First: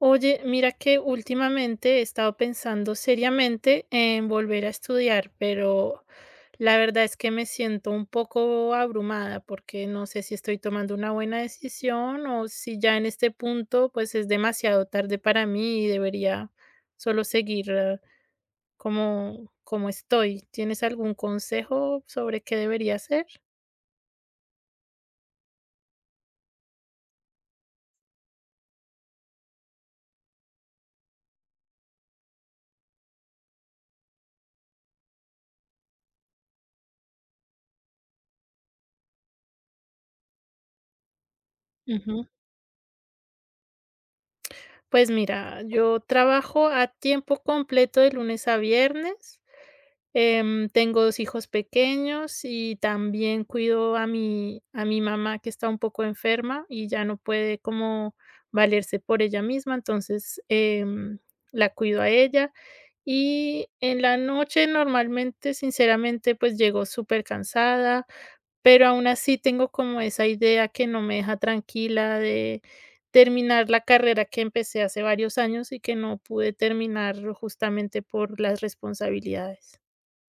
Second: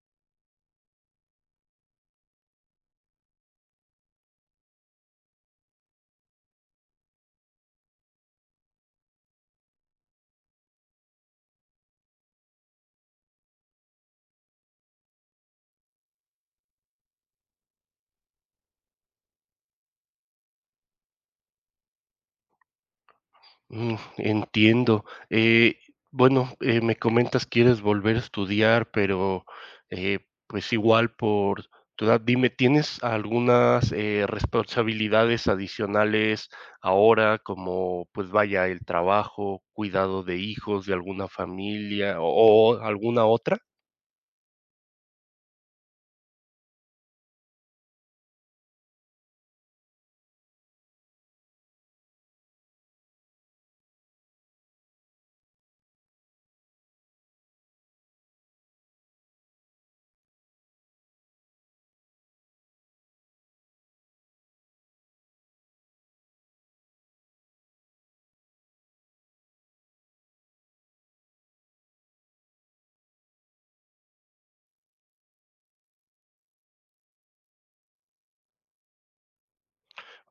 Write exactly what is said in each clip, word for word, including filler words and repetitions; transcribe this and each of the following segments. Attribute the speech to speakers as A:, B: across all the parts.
A: Oye, mira que últimamente he estado pensando seriamente en volver a estudiar, pero la verdad es que me siento un poco abrumada porque no sé si estoy tomando una buena decisión o si ya en este punto pues es demasiado tarde para mí y debería solo seguir eh, como, como estoy. ¿Tienes algún consejo sobre qué debería hacer?
B: Mm, entiendo. Eh, bueno, eh, me comentas quieres volver a estudiar, pero eh, pues igual por tu edad, dime, ¿tienes algunas eh, responsabilidades adicionales ahora, como pues vaya el trabajo, cuidado de hijos, de alguna familia
A: Ujú.
B: o o alguna otra?
A: Pues mira, yo trabajo a tiempo completo de lunes a viernes. Em, tengo dos hijos pequeños y también cuido a mi a mi mamá, que está un poco enferma y ya no puede como valerse por ella misma. Entonces, em, la cuido a ella. Y en la noche normalmente, sinceramente, pues llego súper cansada, pero aún así tengo como esa idea que no me deja tranquila de terminar la carrera que empecé hace varios años y que no pude terminar justamente por las responsabilidades.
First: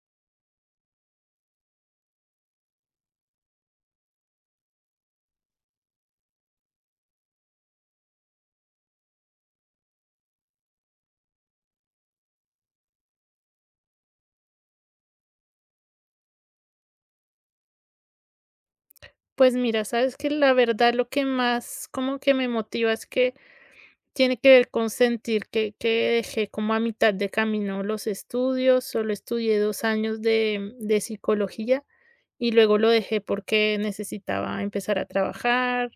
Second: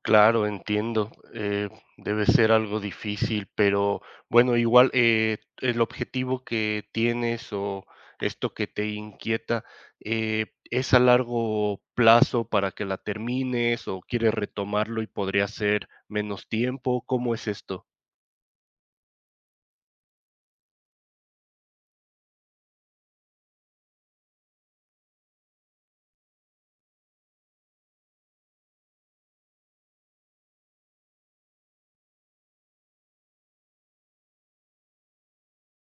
B: Claro, entiendo. Eh, debe ser algo difícil, pero bueno, igual eh, el objetivo que tienes o esto que te inquieta, eh, ¿es a largo plazo para que la termines o quieres retomarlo y podría ser menos tiempo? ¿Cómo es esto?
A: Pues mira, sabes que la verdad lo que más como que me motiva es que tiene que ver con sentir que, que dejé como a mitad de camino los estudios. Solo estudié dos años de, de psicología y luego lo dejé porque necesitaba empezar a trabajar,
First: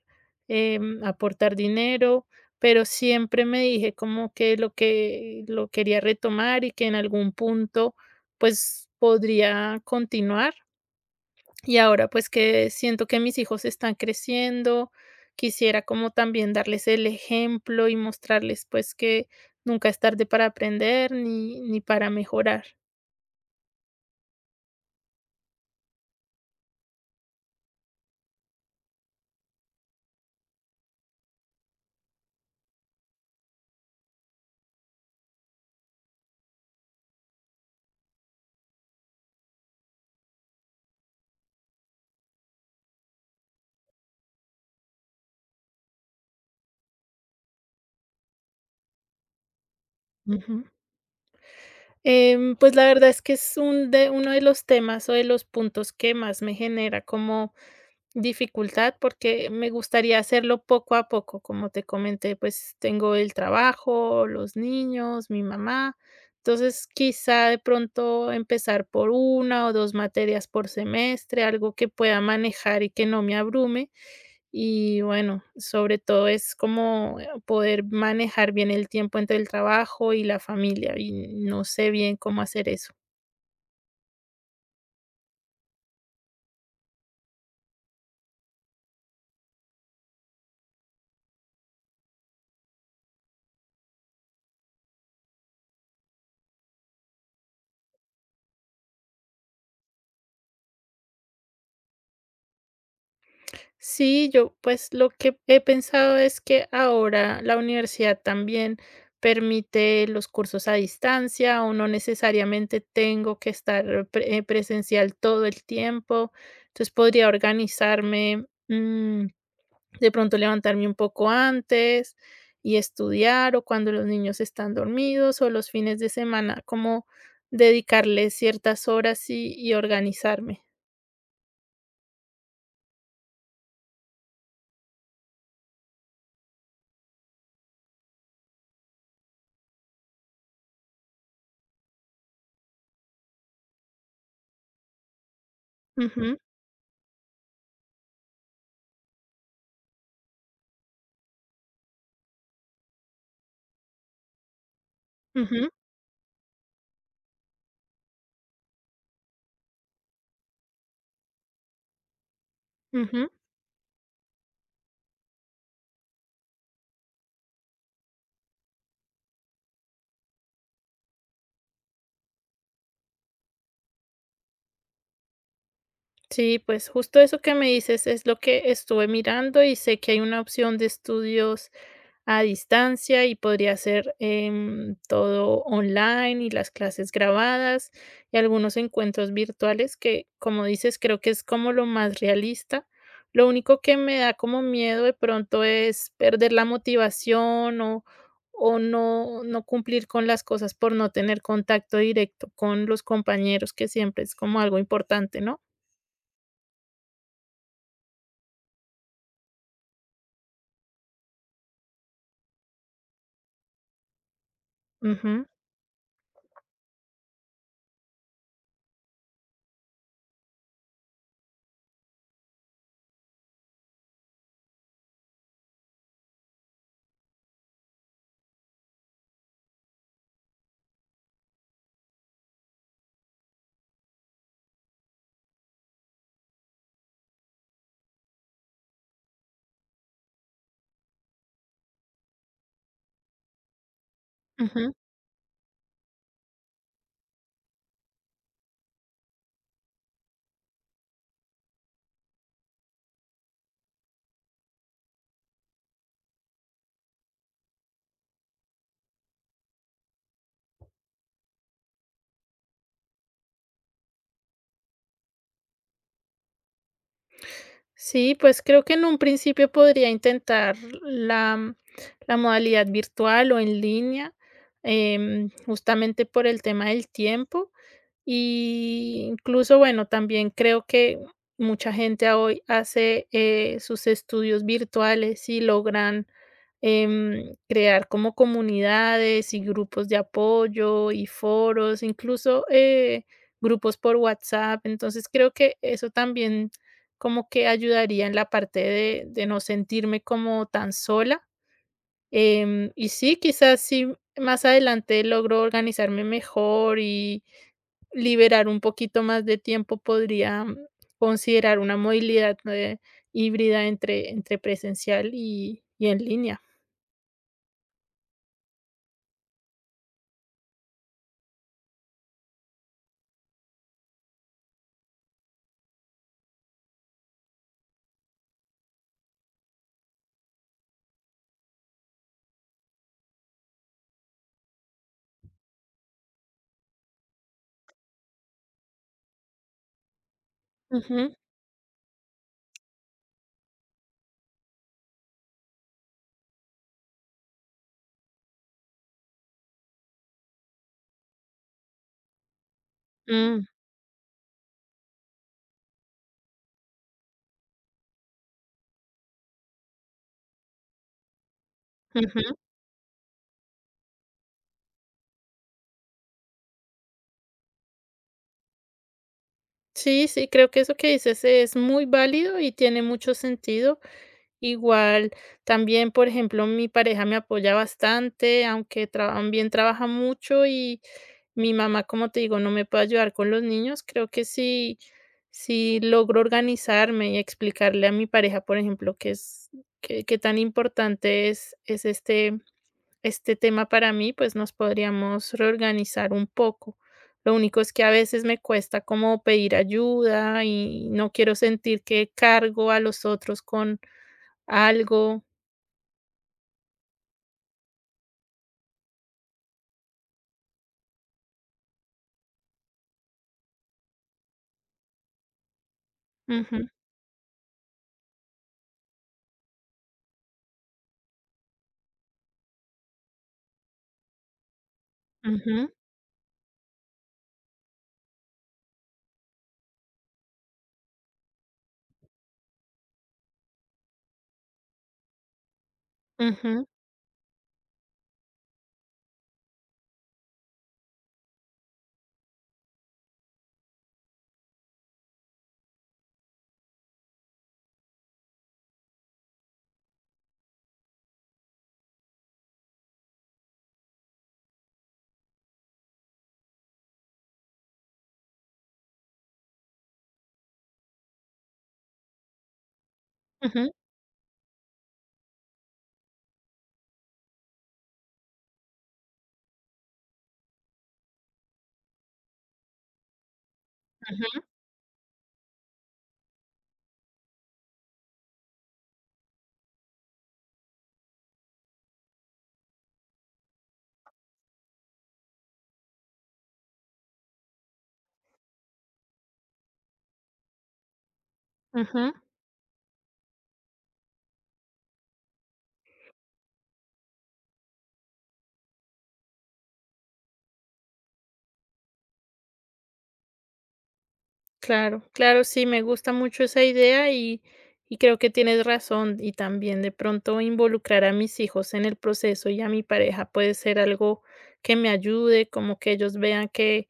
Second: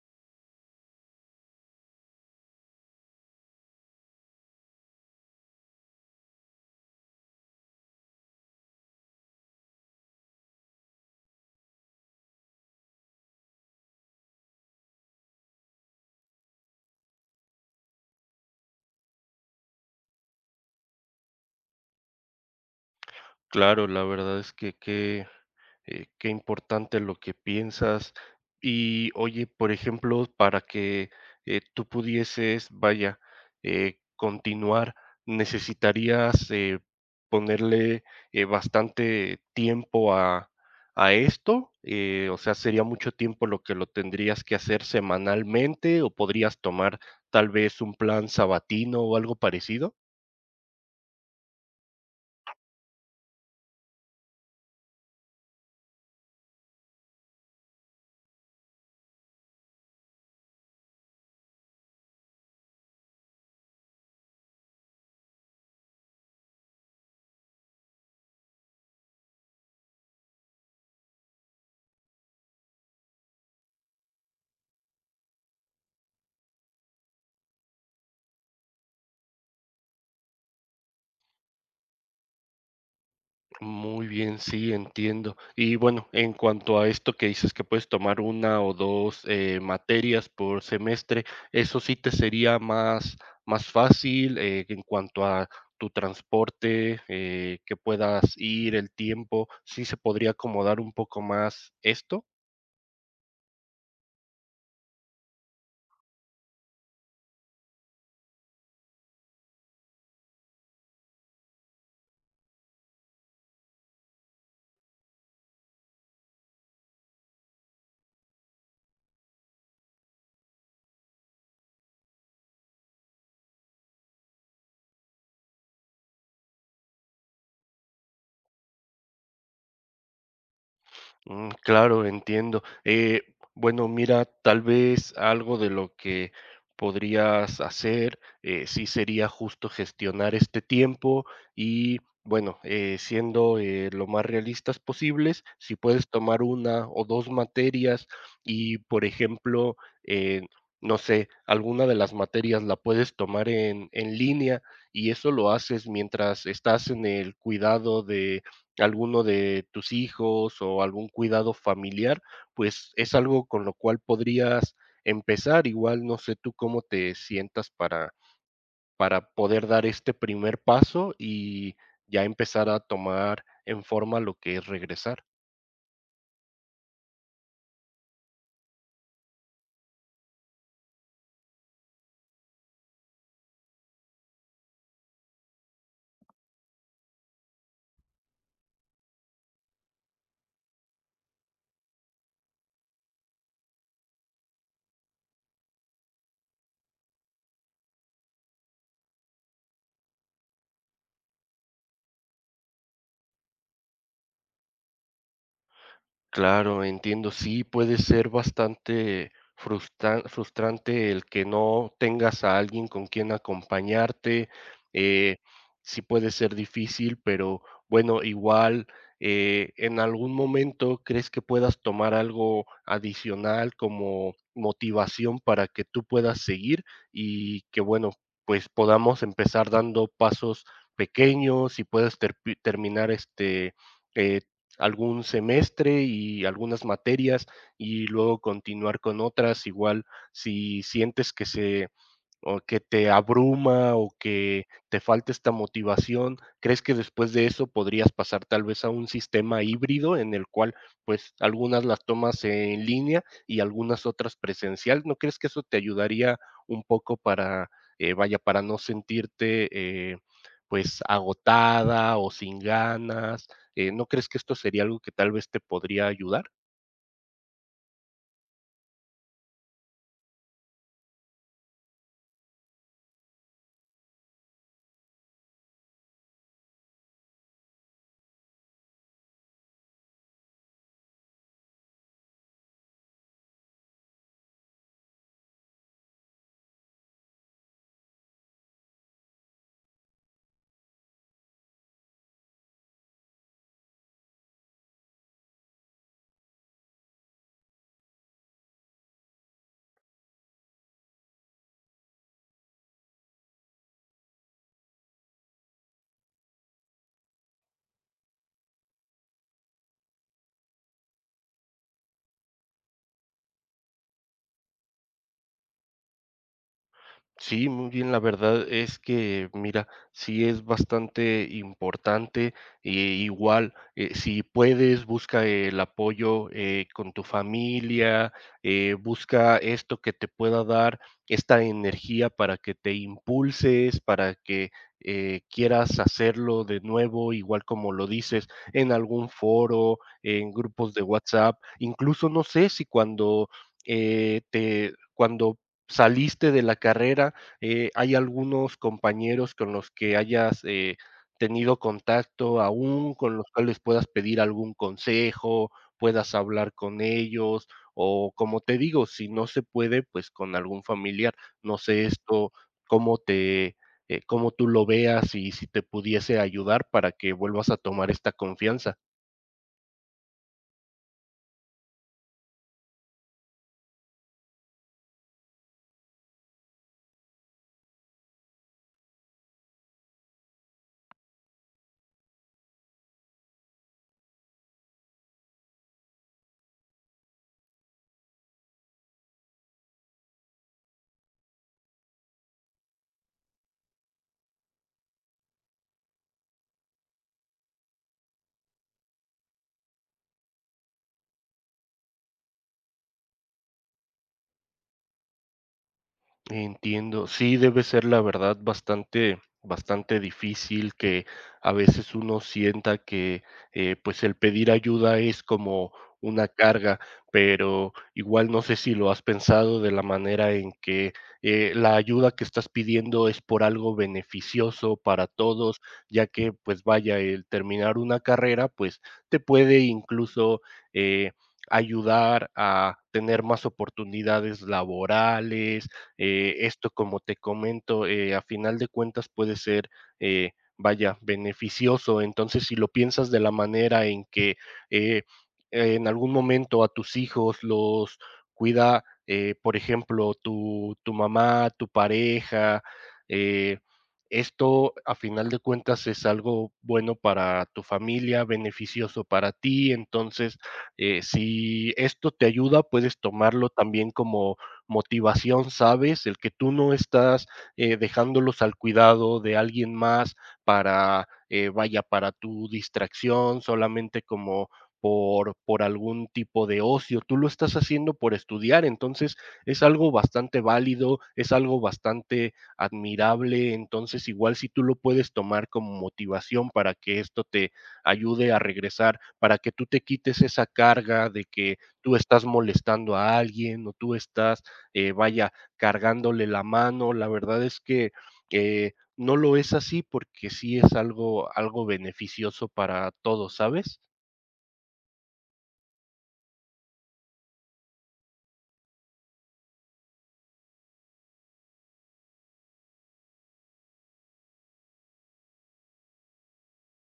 A: em, aportar dinero, pero siempre me dije como que lo que lo quería retomar y que en algún punto pues podría continuar. Y ahora, pues que siento que mis hijos están creciendo, quisiera como también darles el ejemplo y mostrarles, pues, que nunca es tarde para aprender ni ni para mejorar.
B: Claro, la verdad es que qué eh, qué importante lo que piensas. Y oye, por ejemplo, para que eh, tú pudieses, vaya, eh, continuar, necesitarías eh, ponerle eh, bastante tiempo a, a esto. Eh, o sea, sería mucho tiempo lo que lo tendrías que hacer semanalmente o podrías tomar tal vez un plan sabatino o algo parecido.
A: Ujú. Em, pues, la verdad es que es un de uno de los temas o de los puntos que más me genera como dificultad, porque me gustaría hacerlo poco a poco. Como te comenté, pues tengo el trabajo, los niños, mi mamá. Entonces, quizá de pronto empezar por una o dos materias por semestre, algo que pueda manejar y que no me abrume. Y bueno, sobre todo es como eh, poder manejar bien el tiempo entre el trabajo y la familia, y no sé bien cómo hacer eso.
B: Muy bien, sí, entiendo. Y bueno, en cuanto a esto que dices que puedes tomar una o dos eh, materias por semestre, ¿eso sí te sería más, más fácil eh, en cuanto a tu transporte, eh, que puedas ir, el tiempo? ¿Sí se podría acomodar un poco más esto?
A: Sí, yo pues lo que he pensado es que ahora la universidad también permite los cursos a distancia o no necesariamente tengo que estar pre- eh, presencial todo el tiempo. Entonces podría organizarme, mm, de pronto levantarme un poco antes y estudiar, o cuando los niños están dormidos o los fines de semana, como dedicarles ciertas horas y, y organizarme.
B: Mm, claro, entiendo. Eh, bueno, mira, tal vez algo de lo que podrías hacer, eh, sí sería justo gestionar este tiempo y, bueno, eh, siendo eh, lo más realistas posibles, si puedes
A: Ujú,
B: tomar una o dos materias y, por ejemplo, eh, no sé, alguna de las materias la puedes tomar en, en línea y eso lo
A: ujú,
B: haces mientras estás en el cuidado de alguno de tus hijos o algún cuidado familiar, pues es
A: ujú.
B: algo con lo cual podrías empezar. Igual no sé tú cómo te sientas para, para poder dar este primer paso y ya empezar a tomar en forma lo que es regresar.
A: Sí, pues justo eso que me dices es lo que estuve mirando, y sé que hay una opción de estudios a distancia y podría ser em, todo online y las clases grabadas y algunos encuentros virtuales que, como dices, creo que es como lo más realista. Lo único que me da como miedo de pronto es perder la motivación o, o no, no cumplir con las cosas por no tener contacto directo con los compañeros, que siempre es como algo importante, ¿no?
B: Claro, entiendo. Sí, puede ser bastante frustra- frustrante el que no tengas a alguien con quien acompañarte. eh,
A: Ujú,
B: sí puede ser difícil, pero bueno, igual eh, en algún momento crees que puedas tomar algo adicional como motivación para que tú puedas seguir y que bueno, pues podamos empezar dando pasos pequeños y puedes terpi- terminar este... eh, Algún semestre y algunas materias y luego continuar con otras, igual si sientes que se o que te abruma o que
A: ujú.
B: te falta esta motivación, ¿crees que después de eso podrías pasar tal vez a un sistema híbrido en el cual pues algunas las tomas en línea y algunas otras presencial? ¿No crees que eso te ayudaría un poco para, eh, vaya, para no sentirte eh, pues agotada o sin ganas eh, ¿no crees que esto sería algo que tal vez te podría ayudar?
A: Sí, pues creo que en un principio podría intentar la, mm, la modalidad virtual o en línea, em, justamente por el tema del tiempo. Y incluso, bueno, también creo que mucha gente a hoy hace eh, sus estudios virtuales y logran em, crear como comunidades y grupos de apoyo y foros, incluso, eh, grupos por WhatsApp. Entonces, creo que eso también como que ayudaría en la parte de de no sentirme como tan sola. Em, y sí, quizás si más adelante logro organizarme mejor y liberar un poquito más de tiempo, podría mm, considerar una movilidad eh, híbrida entre entre presencial y y en línea.
B: Sí, muy bien, la verdad es que, mira, sí es bastante importante, eh, igual, eh, si puedes, busca el apoyo eh, con tu familia, eh, busca esto que te pueda dar esta energía para que te impulses, para que eh, quieras hacerlo de nuevo, igual como lo dices, en algún foro, en grupos de
A: Ujú.
B: WhatsApp, incluso no sé si cuando... eh, te, cuando saliste de la carrera, eh, ¿hay algunos compañeros con los que hayas eh, tenido contacto aún, con los
A: Mm,
B: cuales puedas pedir algún consejo, puedas hablar con ellos? O como te digo, si no se puede, pues con algún familiar. No sé esto,
A: ujú.
B: cómo te, eh, cómo tú lo veas y si te pudiese ayudar para que vuelvas a tomar esta confianza.
A: Sí, sí, creo que eso que dices es muy válido y tiene mucho sentido. Igual, también, por ejemplo, mi pareja me apoya bastante, aunque traba- también trabaja mucho, y mi mamá, como te digo, no me puede ayudar con los niños. Creo que sí, sí logro organizarme y explicarle a mi pareja, por ejemplo, que es que, que tan importante es, es este este tema para mí, pues nos podríamos reorganizar un poco. Lo único es que a veces me cuesta como pedir ayuda y no quiero sentir que cargo a los otros con algo.
B: Entiendo. Sí, debe ser la verdad bastante, bastante difícil que a veces uno sienta que eh, pues el pedir ayuda es como una
A: Ujú,
B: carga, pero igual no sé si lo has pensado de la manera en que eh, la ayuda que estás pidiendo es por algo beneficioso para todos,
A: ujú,
B: ya que pues vaya, el terminar una carrera pues te puede incluso eh, ayudar a tener más oportunidades laborales eh,
A: ujú,
B: esto, como te comento, eh, a final de cuentas puede ser, eh, vaya, beneficioso. Entonces, si lo piensas de la manera en que eh, en algún momento a tus hijos los cuida, eh, por ejemplo, tu, tu mamá, tu pareja, eh, esto a final de cuentas es algo bueno para tu familia, beneficioso para ti. Entonces, eh, si esto te ayuda, puedes tomarlo
A: ujú,
B: también como motivación, ¿sabes? El que tú no estás eh, dejándolos al cuidado de alguien más para, eh, vaya, para tu distracción, solamente
A: ujú,
B: como por, por algún tipo de ocio, tú lo estás haciendo por estudiar, entonces es algo bastante válido, es algo bastante admirable, entonces igual si tú lo puedes tomar como motivación para que esto te ayude a regresar, para que tú te quites esa carga de que tú
A: ujú.
B: estás molestando a alguien o tú estás eh, vaya, cargándole la mano. La verdad es que eh, no lo es así porque sí es algo, algo beneficioso para todos, ¿sabes?
A: Claro, claro, sí, me gusta mucho esa idea y, y creo que tienes razón. Y también de pronto involucrar a mis hijos en el proceso y a mi pareja puede ser algo que me ayude, como que ellos vean que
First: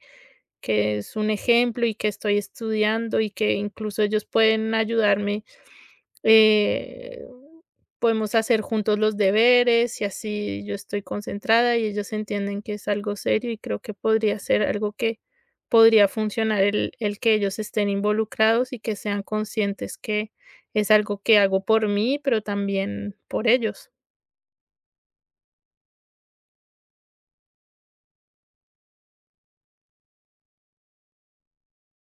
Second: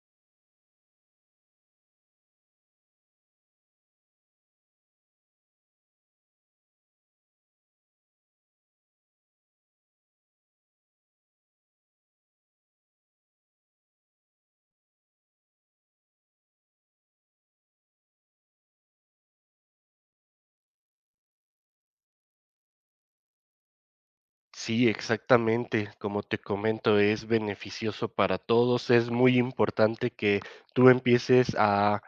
A: que es un ejemplo y que estoy estudiando y que incluso ellos pueden ayudarme. eh, Podemos hacer juntos los deberes y así yo estoy concentrada y ellos entienden que es algo serio, y creo que podría ser algo que podría funcionar el, el que ellos estén involucrados y que sean conscientes que es algo que hago por mí, pero también por ellos.
B: Sí, exactamente. Como te comento, es beneficioso para todos. Es muy importante que tú empieces a,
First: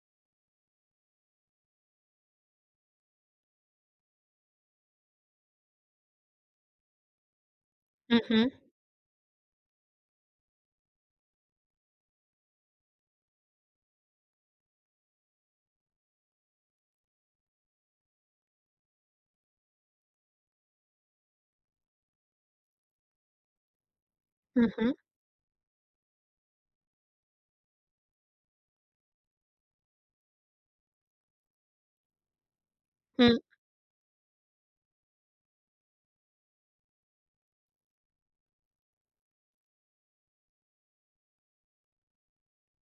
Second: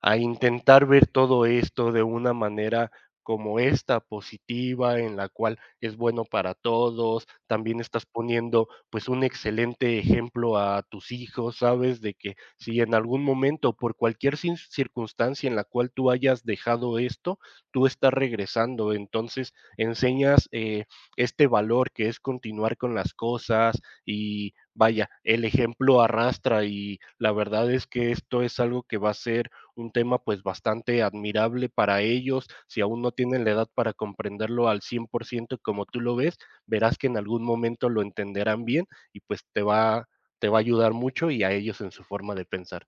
B: a intentar ver todo esto de una manera como esta, positiva, en la cual es bueno para todos. También estás
A: Ujú,
B: poniendo pues un excelente ejemplo a tus hijos, ¿sabes? De que si en algún momento, por cualquier cin- circunstancia en la cual tú hayas dejado esto, tú estás regresando. Entonces, enseñas... eh, este valor que es continuar con las cosas y
A: ujú.
B: vaya, el ejemplo arrastra y la verdad es que esto es algo que va a ser un tema pues bastante admirable para ellos. Si aún no tienen la edad para comprenderlo al cien por ciento como tú lo ves, verás que en algún momento lo entenderán bien y pues te va, te va a ayudar mucho y a ellos en su forma de pensar.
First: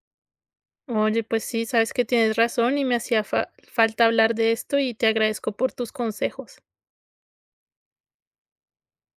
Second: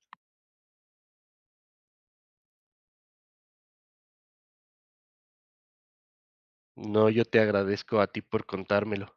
A: Oye, pues sí, sabes que tienes razón y me hacía fa- falta hablar de esto, y te agradezco por tus consejos.
B: No, yo te agradezco a ti por contármelo.